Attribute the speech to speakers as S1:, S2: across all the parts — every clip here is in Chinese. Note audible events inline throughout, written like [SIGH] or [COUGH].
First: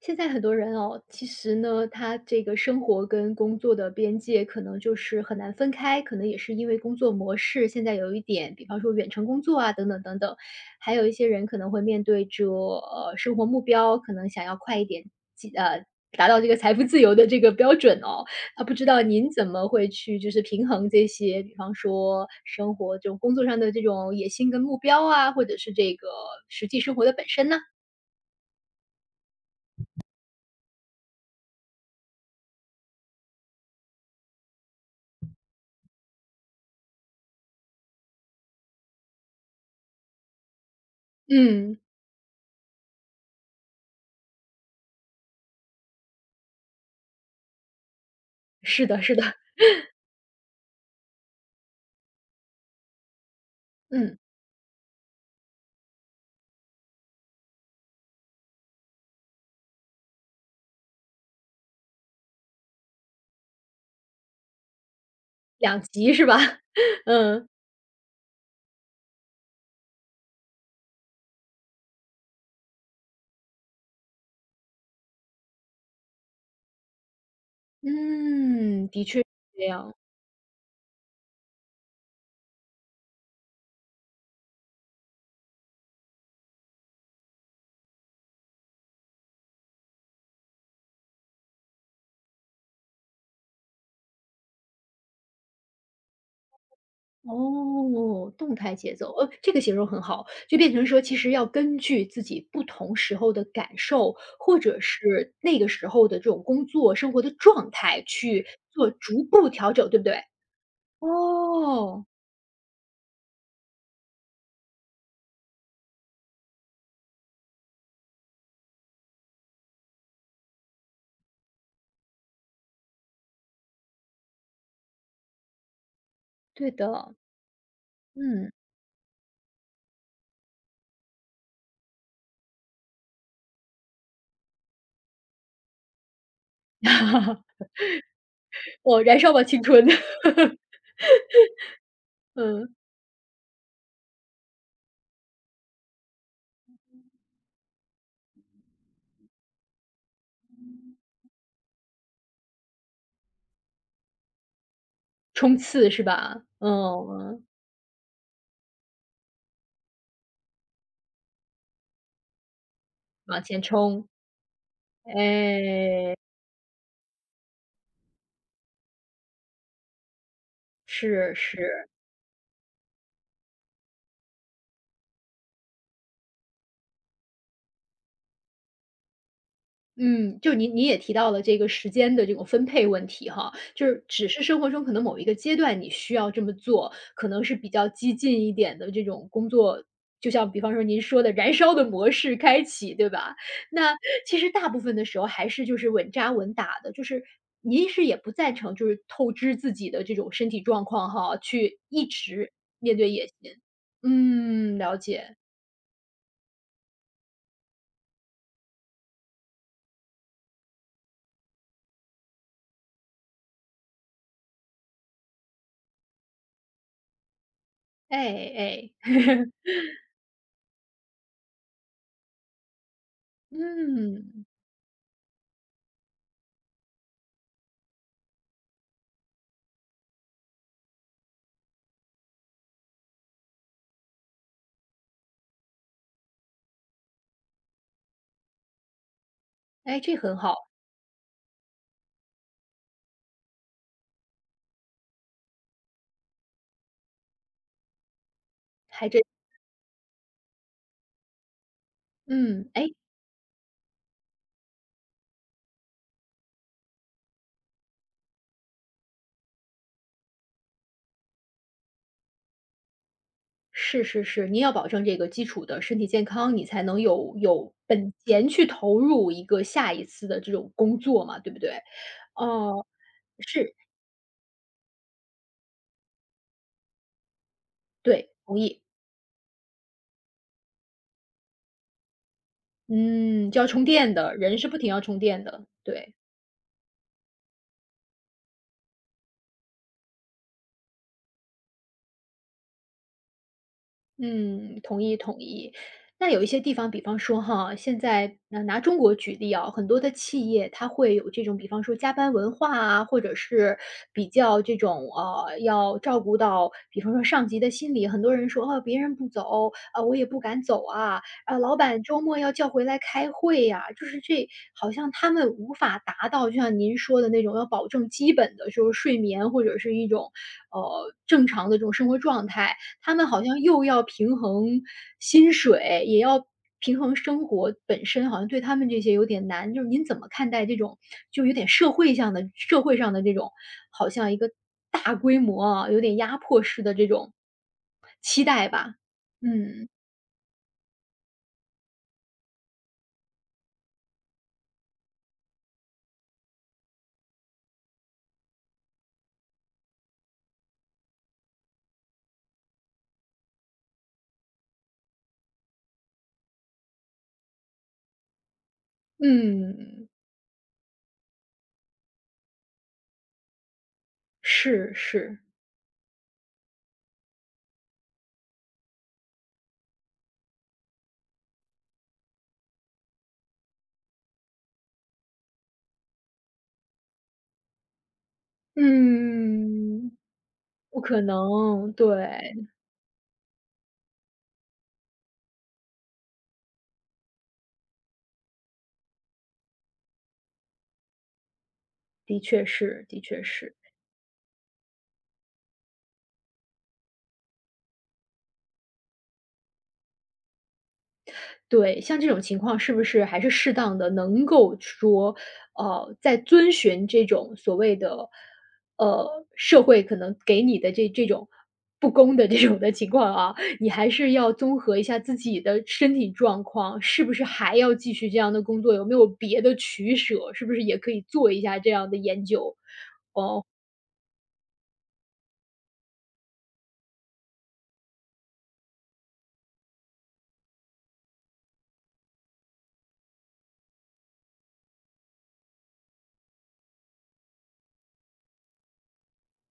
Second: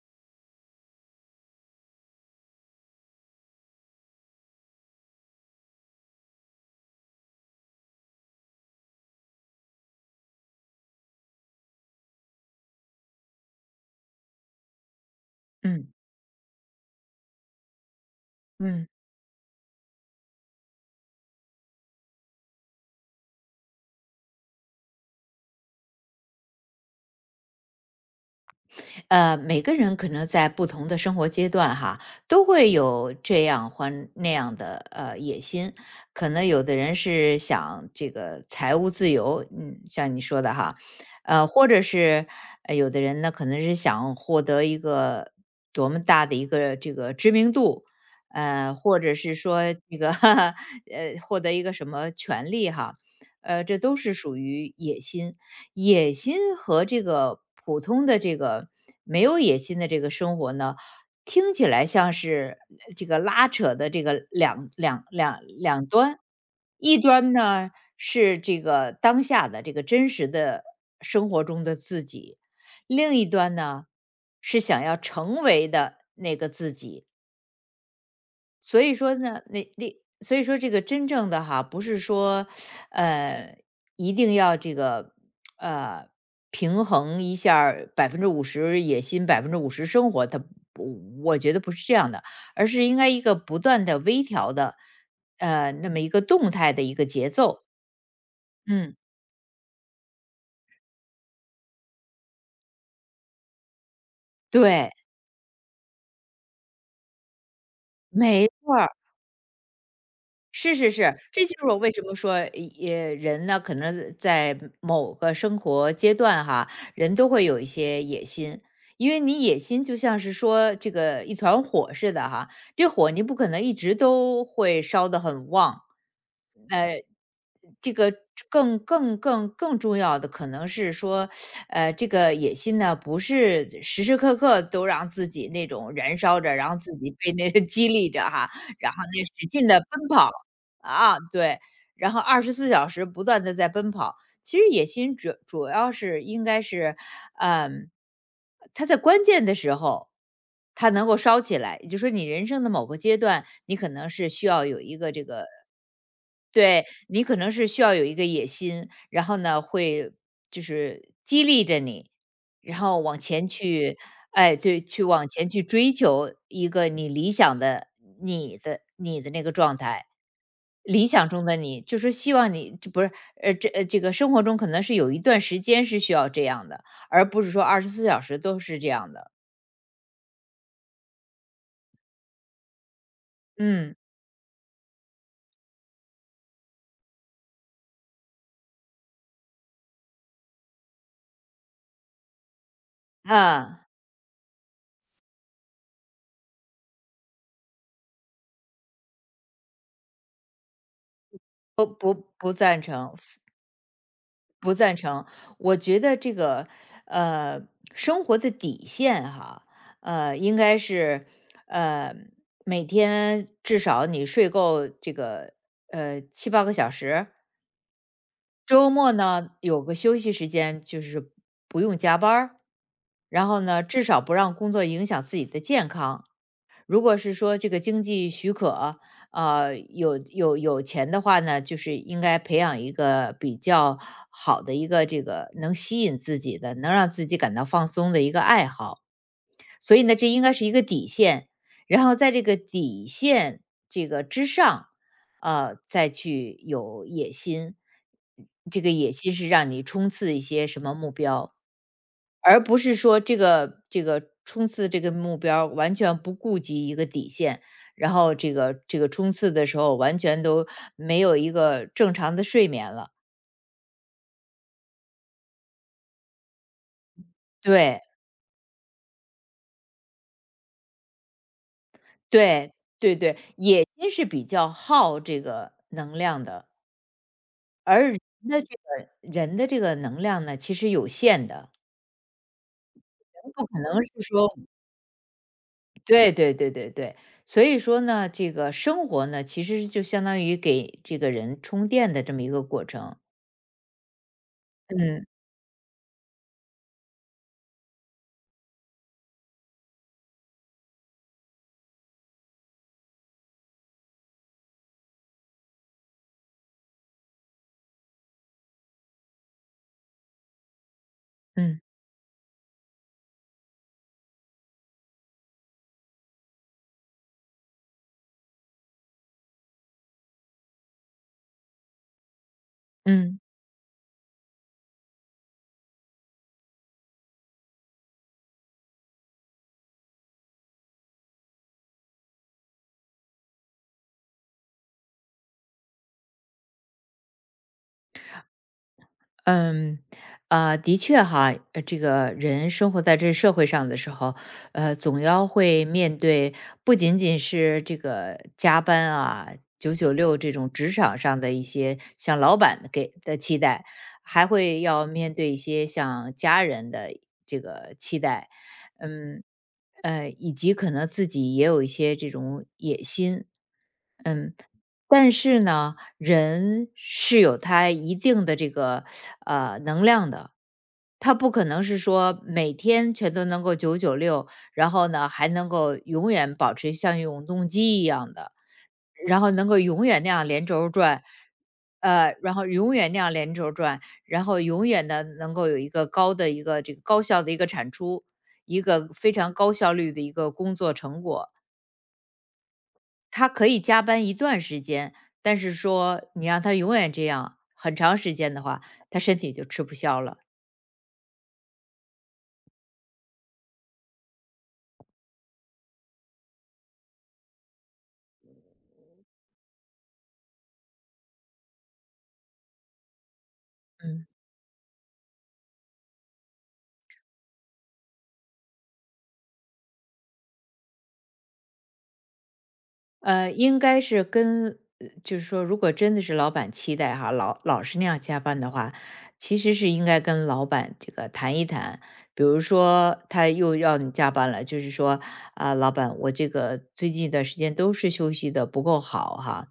S1: 现在很多人哦，其实呢，他这个生活跟工作的边界可能就是很难分开，可能也是因为工作模式现在有一点，比方说远程工作啊，等等等等。还有一些人可能会面对着生活目标，可能想要快一点，进呃
S2: 嗯
S1: 达到这个财富自由的这个标准哦。啊，不知
S2: 嗯，
S1: 道您怎么会去就是平衡这些，比方说生活这种工作上的这种野心跟目标啊，或者是这个实际生活的本身呢？
S2: 每个人可能在不同的生活阶段哈，都会有这样或那样的野心。可能有的人是想这个财务自由，嗯，像你说的哈，或
S1: 嗯，
S2: 者是有的人呢，可能是想获得一个多么大的一个这个知名度，
S1: 是
S2: 或
S1: 的，是
S2: 者
S1: 的。
S2: 是说这个 [LAUGHS] 哈哈，[LAUGHS] 获得一个什么权利哈，这都是
S1: 嗯。
S2: 属于野心。野心和这个普通的这个没有野心的这个生活呢，听起来像是这个拉扯的这个
S1: 两
S2: 两
S1: 极
S2: 端，
S1: 是吧？
S2: 一
S1: [LAUGHS]
S2: 端
S1: 嗯。
S2: 呢是这个当下的这个真实的生活中的自己，另一端呢是想要成为的那个自己。所
S1: 嗯，
S2: 以
S1: 的
S2: 说
S1: 确是
S2: 呢，
S1: 这样。
S2: 所以说这个真正的哈，不是说呃一定要这个呃平衡一下百分之五十野心，百分之五十生活，它不我觉得不是这样的，而是应该一个不断的微调的那么一个动态的一个节奏。
S1: 哦，动态节
S2: 嗯，
S1: 奏，这个形容很好。就变成说其实要根据自己不同时候的感受，或者
S2: 对，
S1: 是那个时候的这种工作生活的状态去
S2: 没错儿
S1: 做逐步调整，对不对？
S2: 是是是，这就是我为什
S1: 哦，
S2: 么说，也人呢，可能在某个生活阶段哈，人都会有一些野心，因为你野心就像是说这个一团火似的哈，这火你不可能一直都会烧得很旺，
S1: 对的，
S2: 这个
S1: 嗯。
S2: 更重要的可能是说，这个野心呢，不是时时刻刻都让自己那种燃烧着，然后自己被那个激励着哈，然后
S1: 哦，燃
S2: 那
S1: 烧吧
S2: 使
S1: 青
S2: 劲的
S1: 春，
S2: 奔
S1: [LAUGHS]
S2: 跑啊，对，然后二十四
S1: 嗯，
S2: 小时不断的在奔跑。其实野心主要是应该是，嗯，他在关键的时候，他能够烧起来，也就是说你人生的某个阶段，你可能是需要有一个这个
S1: 冲刺是吧？
S2: 对，你可
S1: 嗯，
S2: 能是需要有一个野心，然后呢，会就是激励着你，然后往
S1: 往
S2: 前
S1: 前
S2: 去，
S1: 冲，
S2: 哎，对，去往前去追
S1: 哎，
S2: 求一个你理想的你的那个状态，理想
S1: 是
S2: 中的你，
S1: 是。
S2: 就是希望你这不是这个生活中可能是有一段时间是需要这样的，而不是说二十四小时都是这样的。
S1: 嗯，就您，您也提到了这个时间的这种分配问题哈，就
S2: 嗯，
S1: 是只是生活中可能某一个阶段你需要这么做，可能是比较激进一点的这种工作，就像比方说您说的燃烧的模式开启，对吧？
S2: 啊，
S1: 那其实大部分的时候还是就是稳扎稳打的，就是您是也不赞成就是透支自己的这种身体状况哈，去
S2: 不
S1: 一
S2: 不
S1: 直
S2: 不赞
S1: 面对
S2: 成，
S1: 野心。
S2: 不
S1: 嗯，
S2: 赞
S1: 了
S2: 成。
S1: 解。
S2: 我觉得这个呃，生活的底线哈，应该是呃，每天至少你睡够这个7、8个小时，
S1: 哎
S2: 周
S1: 哎，
S2: 末呢，
S1: [LAUGHS]
S2: 有个休息时间，就是不用加班儿，然后呢，至少不
S1: 嗯，
S2: 让工作影响自己的健康。如果是说这个经济许可，有钱的话呢，就是应该培养一个比较好的一个这个能吸引自己的，能让自己感到放松的一个爱好。所
S1: 哎，
S2: 以呢，
S1: 这
S2: 这
S1: 很
S2: 应该
S1: 好，
S2: 是一个底线，然后在这个底线这个之上，啊，再去有野心。这个
S1: 还
S2: 野
S1: 真
S2: 心是让你冲刺一些什么目标，而
S1: 嗯，
S2: 不
S1: 哎，
S2: 是说这个冲刺这个目标完全不顾及一个底线，然后这个冲刺的时候完全都没有一个正常的睡眠了。
S1: 是是是，你要保证这个基础的身体健康，你才能有本钱去投入一个下一次的这种工作嘛，对不对？
S2: 对
S1: 哦，
S2: 对对对，
S1: 是，
S2: 野心是比较耗这个能量的。而
S1: 对，同意。
S2: 人的这个能量呢，其实有限的，
S1: 嗯，就
S2: 不
S1: 要
S2: 可
S1: 充
S2: 能是
S1: 电的，
S2: 说
S1: 人是不停要充电的，对。
S2: 对对对对对。所以说呢，这个生活呢，其实就相当于给这个人充电的这么一个过程。
S1: 嗯，同意
S2: 嗯
S1: 同意。那有一些地方，比方说哈，现在拿中国举例啊，很多的企业它会有这种，比方说加班文化啊，或者是比较这种要照顾到，比方说上级的心理。很多人说哦，别人不走啊，我也不敢走啊，啊，老
S2: 嗯
S1: 板周末要叫回来开会呀、就是这好像他们无法达到，就像您说的那种要保证基本的，就是睡眠或者是一种呃正常的这种生活状态。他们
S2: 嗯。
S1: 好像又要平衡薪水，也要平衡生活本身，好像对他们这些有点难。就是您怎么看待这种就有点社会上的这种，好像一个大规模啊，有点压迫式的这种期待吧？嗯，
S2: 嗯，啊，的确哈，这个人生活在这社会上的时候，总要会面对不仅仅是这个加班啊、九九六这种职场上的一些像老板的给的期待，还会要面对一些像家人的这个期待，嗯，
S1: 嗯，
S2: 以及可能自己也有一些这种野心，嗯，
S1: 是
S2: 但
S1: 是，
S2: 是呢，人是有他一定的这个能量的。他不可能是说每天全都能够九九六，然后呢还能够永远保持像永动机一样的，然后能够永
S1: 嗯，
S2: 远那样连轴儿
S1: 不可
S2: 转，
S1: 能，对，
S2: 然后永远的能够有一个高的一个这个高效的一个产出，一个非常高效率的一个工作成果。
S1: 的确是的确
S2: 他可
S1: 是。
S2: 以加班一段时间，但是说你让他永远这样很长时间的话，他身体就吃不消了。
S1: 对，像这种情况是不是还是适当的？能够说，在遵循这种所谓的，呃，社会可能给你的这种不公的这种的情况啊，你还
S2: 嗯。
S1: 是要综合一下自己的身体状况，是不是还要继续这样的工作？有没有别的取舍？是不是也可以做一下这样的研究？
S2: 应该是跟就是说，如果真的是老板期待哈，老是那样加班的话，其实是应该跟老板这个谈一谈。比如说，他又要你加班了，就是说啊、老板，我这个最近一段时间都是休息的不够好哈，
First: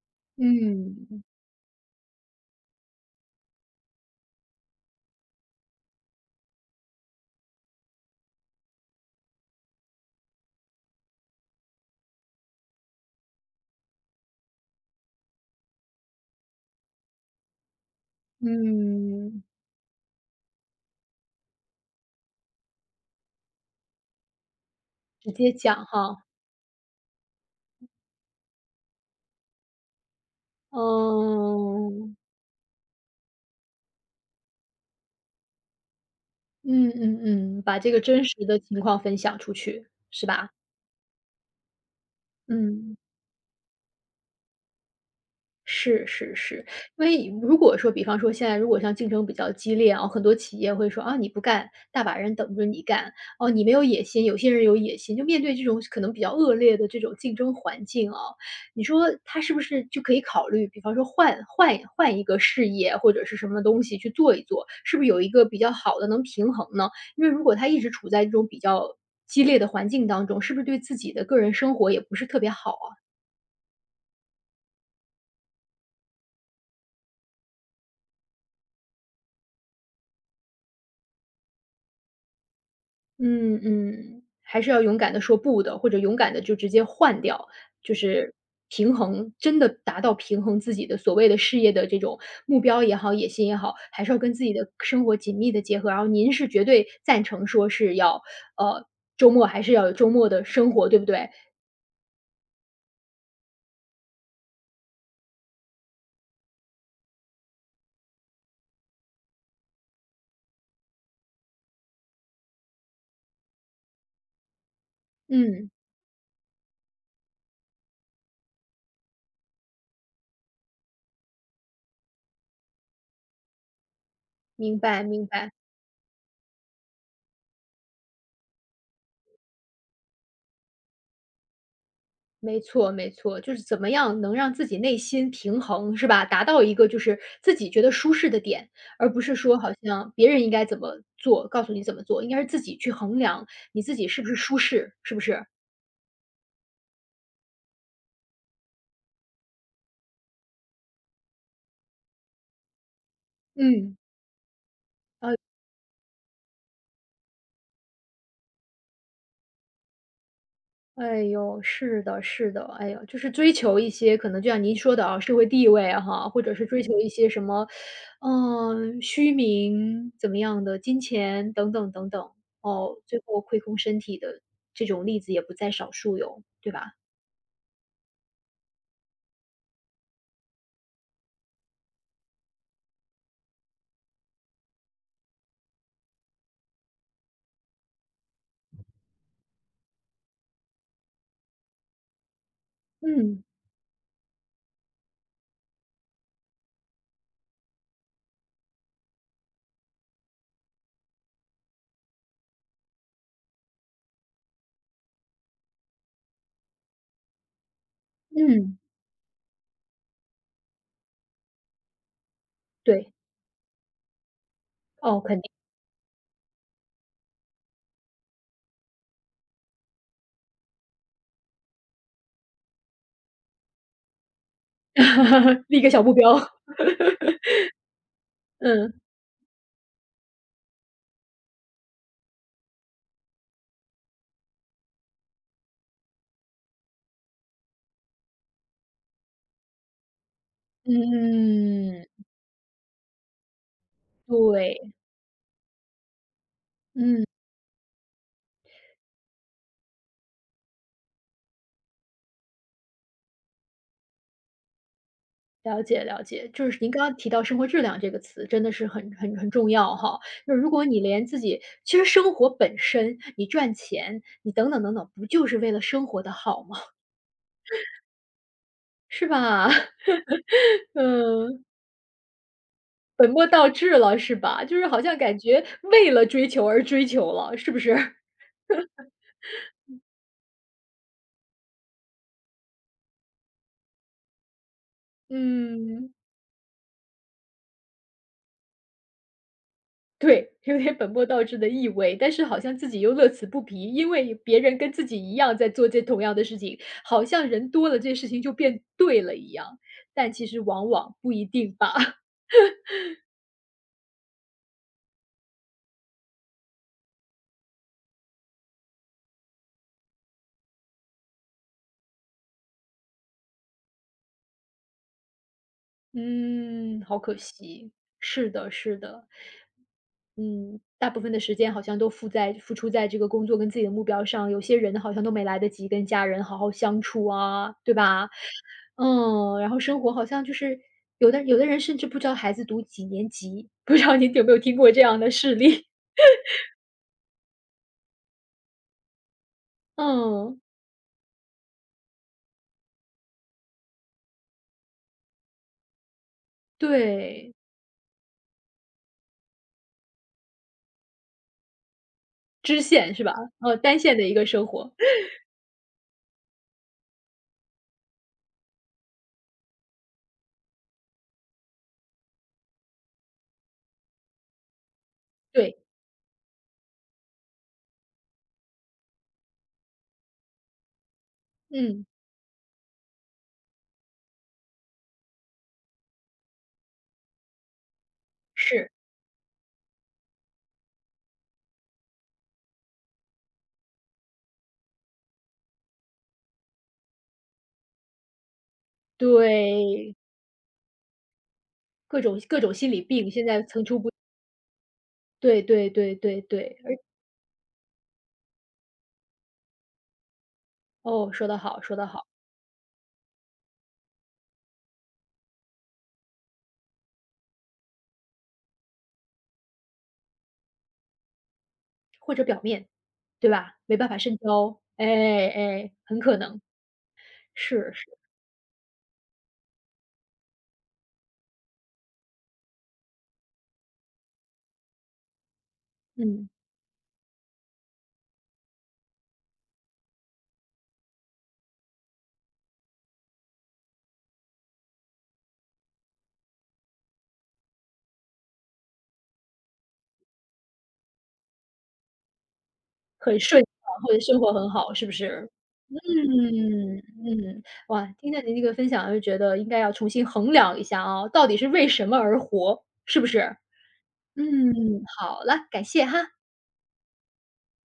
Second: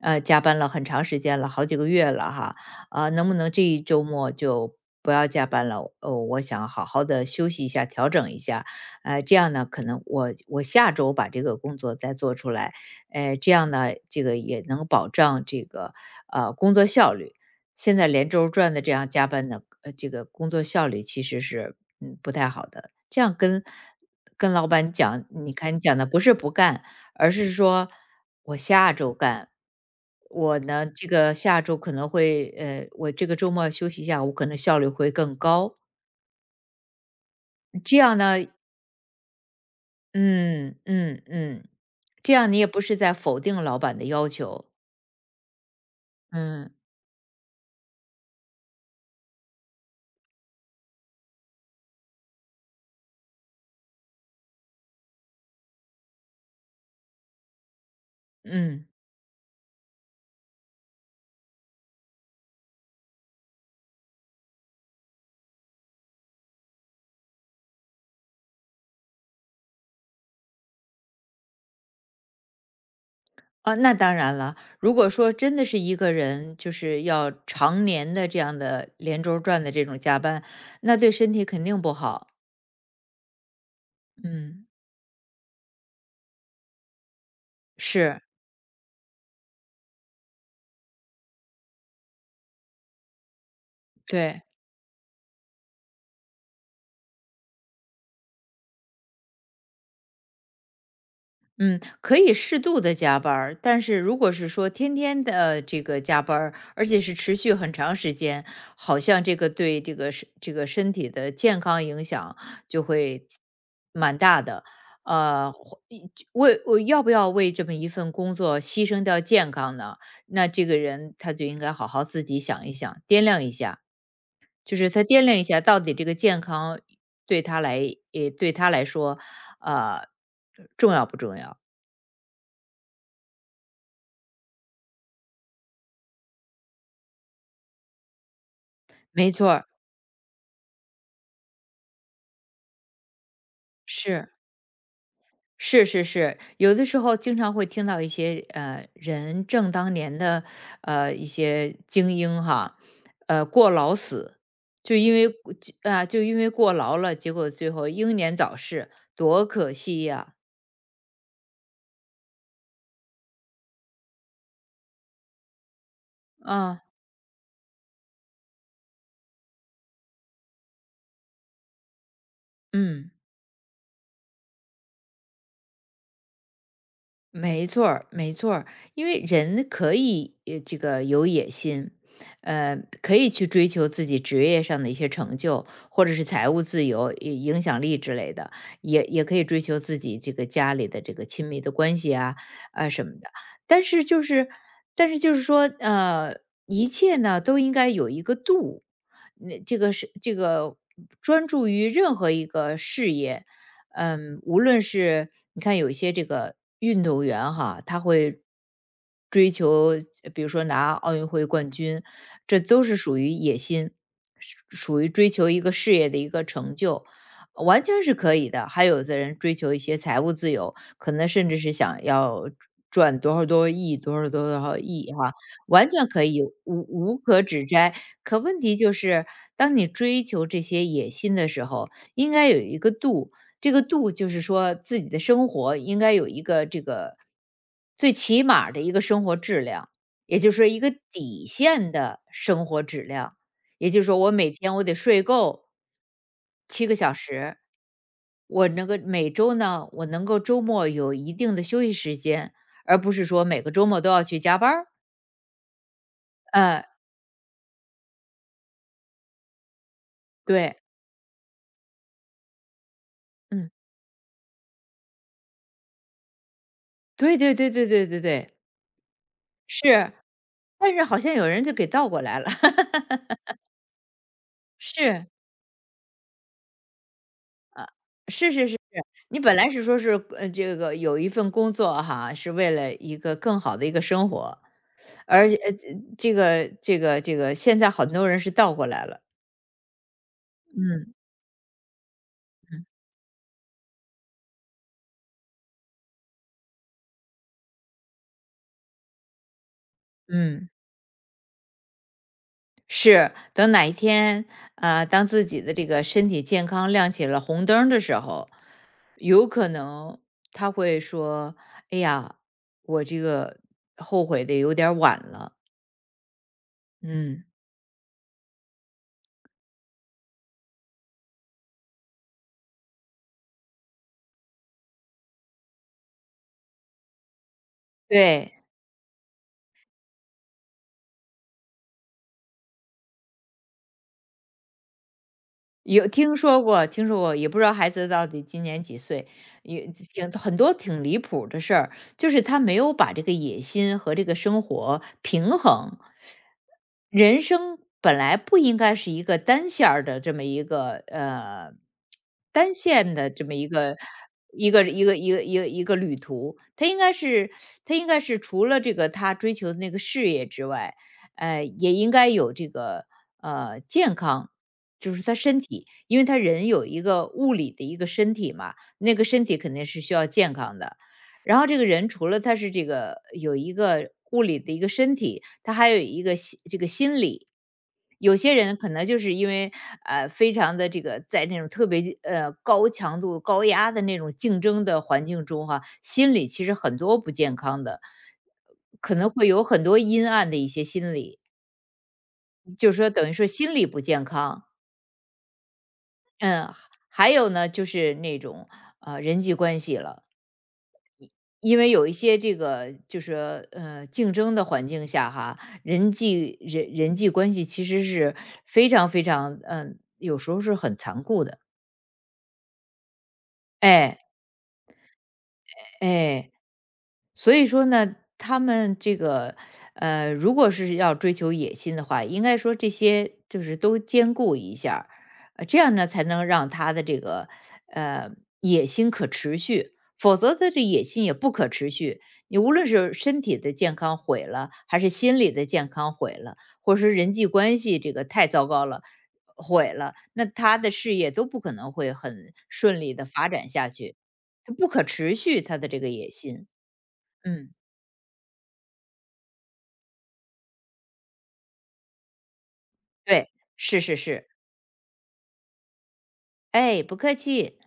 S2: 加班了很长时
S1: 嗯，
S2: 间了，好几个月了哈，啊、能不能这一周末就不要加班了？哦，我想好好的休息一下，调整一下，这样呢，可能我下周把这个工作再做出来。哎，这样呢，这个也能保障这个工作效率。现在连轴转的这样加
S1: 嗯，
S2: 班呢，这个工作效率其实是不太好的。这样跟老板讲，
S1: 直接
S2: 你看
S1: 讲
S2: 你讲的不
S1: 哈，
S2: 是不干，而是说我下周干。我呢，这个下周可能
S1: 嗯。
S2: 会，我这个周末休息一下，我可能效率会更高。
S1: 嗯嗯嗯，把这
S2: 这
S1: 个
S2: 样
S1: 真实
S2: 呢，
S1: 的情况分享出去，是吧？
S2: 嗯嗯嗯，这样你也不
S1: 嗯。
S2: 是在否定老板的要求，
S1: 是是是，
S2: 嗯
S1: 因为如果说比方说现在如果像竞争比较激烈啊，很多企业会说：“啊，你不干，大把人等着你干。哦，你没有野心，有些人有野心。”就面对这种可能比较恶劣的这种竞争环境啊，你
S2: 嗯。
S1: 说他是不是就可以考虑，比方说换一个事业或者是什么东西去做一做，是不是有一个比较好的能平衡呢？因为如果他一直处在这种比较激烈的环境当中，是不是对自己的个人生活也不是特别好
S2: 啊，那当然了。如果说真的是一个人，就是要常年的这样的连轴转的这种加班，那对身体肯定不好。
S1: 嗯嗯，还
S2: 嗯，
S1: 是要勇敢的说不的，或者勇敢的就直接换掉，就
S2: 是，
S1: 是平衡真的达到平衡自己的所谓的事业的这种目标也好、野心也好，还是要跟
S2: 对。
S1: 自己的生活紧密的结合。然后您是绝对赞成说是要，呃，周末还是要有周末的生活，对不对？
S2: 嗯，可以适度的加班儿但是如果是说天天的这个加班儿而且是持续很长时间，好像这个对这个身体的健康影响就会蛮大的。呃，
S1: 嗯，
S2: 或一为我要不要为这么一份工作牺牲掉健康呢？那这个人他就应该好好自己想一想，掂量一下，就
S1: 明
S2: 是他
S1: 白
S2: 掂
S1: 明
S2: 量一
S1: 白。
S2: 下到底这个健康对他来，也对他来说，呃，重要不重要？
S1: 没错没错，就是怎么样能让自己内心平衡，是吧？达到一个就是自己觉得舒适的点，而不
S2: 没
S1: 是
S2: 错
S1: 说
S2: 儿
S1: 好像别人应该怎么做，告诉你怎么做，应该是自己去衡量你自己是不
S2: 是
S1: 是舒适，是不是？
S2: 是是是，有的时候经常会听到一些人正当年的一些精英哈，过劳
S1: 嗯，
S2: 死，就因为
S1: 啊，
S2: 过就啊就因为过劳了，结果最后英年早逝，多可惜呀！
S1: 哎呦，是的，是的，哎呦，就是追求一些可能就像您说的啊，社会地位啊哈，或者是追
S2: 啊，
S1: 求一些什么，嗯，虚名怎么样的，金钱等等等等，哦，
S2: 嗯。
S1: 最后亏空身体的这种例子也不在少数哟，对吧？
S2: 没错儿，没错儿，因为人可以这个有野心，呃，可以去追求自己职业上的一些成就，或者是财务自由、影响力之类的，也可以追求自己这个家里的这个亲密的关系啊啊什么的。
S1: 嗯，
S2: 但是就是，但是就是说，一切呢都应该有一个度，那这个是这个专注于任何一个事业，嗯，无论是你看有一些这个运动员哈，他会
S1: 嗯，
S2: 追求，比如说拿奥运会冠军，这都是
S1: 对，
S2: 属于野心，属于
S1: 哦，
S2: 追
S1: 肯定，
S2: 求一个事业的一个成就，完全是可以的。还有的人追求一些财务自由，可能甚至是想要赚多少多少亿、多少多少亿哈，
S1: [LAUGHS] 立
S2: 完
S1: 个小
S2: 全
S1: 目
S2: 可
S1: 标，
S2: 以，
S1: [LAUGHS]
S2: 无可指摘。可问题
S1: 嗯，
S2: 就是，当你追求这些野心的时候，应该有一个度，这个度就是说自己的生活应该有一个这个最起码儿的一个生活质量，也就是说一个底线
S1: 嗯，
S2: 的生活质量。也就是说我每天我
S1: 对，
S2: 得睡够七个小
S1: 嗯。
S2: 时，我那个每周呢，我能够周末有一定的休息时间，而不是说每个周末都要去加班儿。
S1: 了解了解，就是
S2: 呃
S1: 您刚刚提到生活质量这个词，真的是很很很重要哈。就是如
S2: 对，
S1: 果你连自己其实生活本身，你
S2: 嗯，
S1: 赚钱，你等等等等，不就是为了生活的好吗？
S2: 对对对对对对对，
S1: 是吧？
S2: 是，
S1: [LAUGHS]
S2: 但是好像有人
S1: 嗯，
S2: 就给倒过来了，[LAUGHS]
S1: 本末倒置了是吧？就是好像
S2: 是。
S1: 感觉为了追求而追求了，是不是？[LAUGHS]
S2: 是是是是，你本来是说是这个有一份工作哈，是为了一个更好的一个生活，而且
S1: 嗯。
S2: 这个，现在很多人是倒过来了，
S1: 对，[LAUGHS] 有点本
S2: 嗯
S1: 末倒置的意味，但是好像自己又乐此不疲，因为别人跟自己一样在做这同样的事情，好像人多了这事情就变对了一样，但其实
S2: 嗯，
S1: 往往不一定吧。
S2: 是等哪一天啊，当自己的这个身体健康亮起了红灯儿的时候，有可能他会说：“哎呀，我这个后悔的有点儿晚了。”
S1: 嗯，好可
S2: 嗯，
S1: 惜。是的，是的。嗯，大部分的时间好像都付在付出在这个工作跟自己的目标上，有些人好像都没来得及跟家人好好相处啊，对吧？
S2: 对。
S1: 嗯，然后生活好像就是有的人甚至不知道孩子读几年级，不知道你有没有听过这样的事例？
S2: 有
S1: [LAUGHS]
S2: 听说过，听说过，也不知道孩子到底今年几岁，也挺很
S1: 嗯，
S2: 多挺离谱的事儿，就是他没有把这个野心和这个生活平衡。人
S1: 对，
S2: 生本来不应该是一个单
S1: 支线
S2: 线
S1: 是
S2: 的
S1: 吧？
S2: 这么一个
S1: 单线的一个生活。
S2: 旅途，他应该是除了这个他追求的那个事业之外，也应该有这个健康。就是他身
S1: 对，
S2: 体，因为他人有一个物理的一个身体嘛，那个身体肯定是需要健康的。然后这个
S1: 嗯，
S2: 人除了他是这个有一个物理的一个身体，他还有一个心这个心理。有些人可
S1: 是，
S2: 能就是因为非常的这个在那种特别高强度、高压的那种竞争的环境中哈、心理其实很多不健康的，可能会有很多
S1: 对，
S2: 阴暗的一些心理，
S1: 各种各种
S2: 就
S1: 心
S2: 是
S1: 理
S2: 说等
S1: 病
S2: 于
S1: 现
S2: 说
S1: 在
S2: 心
S1: 层
S2: 理
S1: 出
S2: 不
S1: 不
S2: 健康。
S1: 对对对对
S2: 嗯，
S1: 对，而
S2: 还有呢，就是那种人际关系了，
S1: 哦，说得
S2: 因
S1: 好
S2: 为
S1: 说得
S2: 有一
S1: 好，
S2: 些这个就是竞争的环境下哈，人际关系其实是非常非常有时候是很残酷的。
S1: 或者表面，对吧？没办法
S2: 哎
S1: 深交，哎哎，很可
S2: 哎，
S1: 能，
S2: 所以说
S1: 是是，
S2: 呢，他们这个如果是要追求野心的话，应该说这些就是都兼顾一下儿这样呢才能
S1: 嗯，
S2: 让他的这个呃野心可持续，否则他这野心也不可持续。你无论是身体的健康毁了，还是心理的健康毁了，或者是人际关系这个太糟糕了。毁了，那他的事业都不可能会很顺利的
S1: 很
S2: 发
S1: 顺
S2: 展下
S1: 畅或
S2: 去，
S1: 者生活很
S2: 他不
S1: 好，
S2: 可
S1: 是不
S2: 持
S1: 是？
S2: 续，他的这个野心，
S1: 嗯嗯，
S2: 嗯。
S1: 哇，听到您这个分享就觉得应该要重新衡量一下啊，到底是为什么而活，是不
S2: 对，
S1: 是？
S2: 是是是，
S1: 嗯，好了，感谢哈。
S2: 哎，不客气。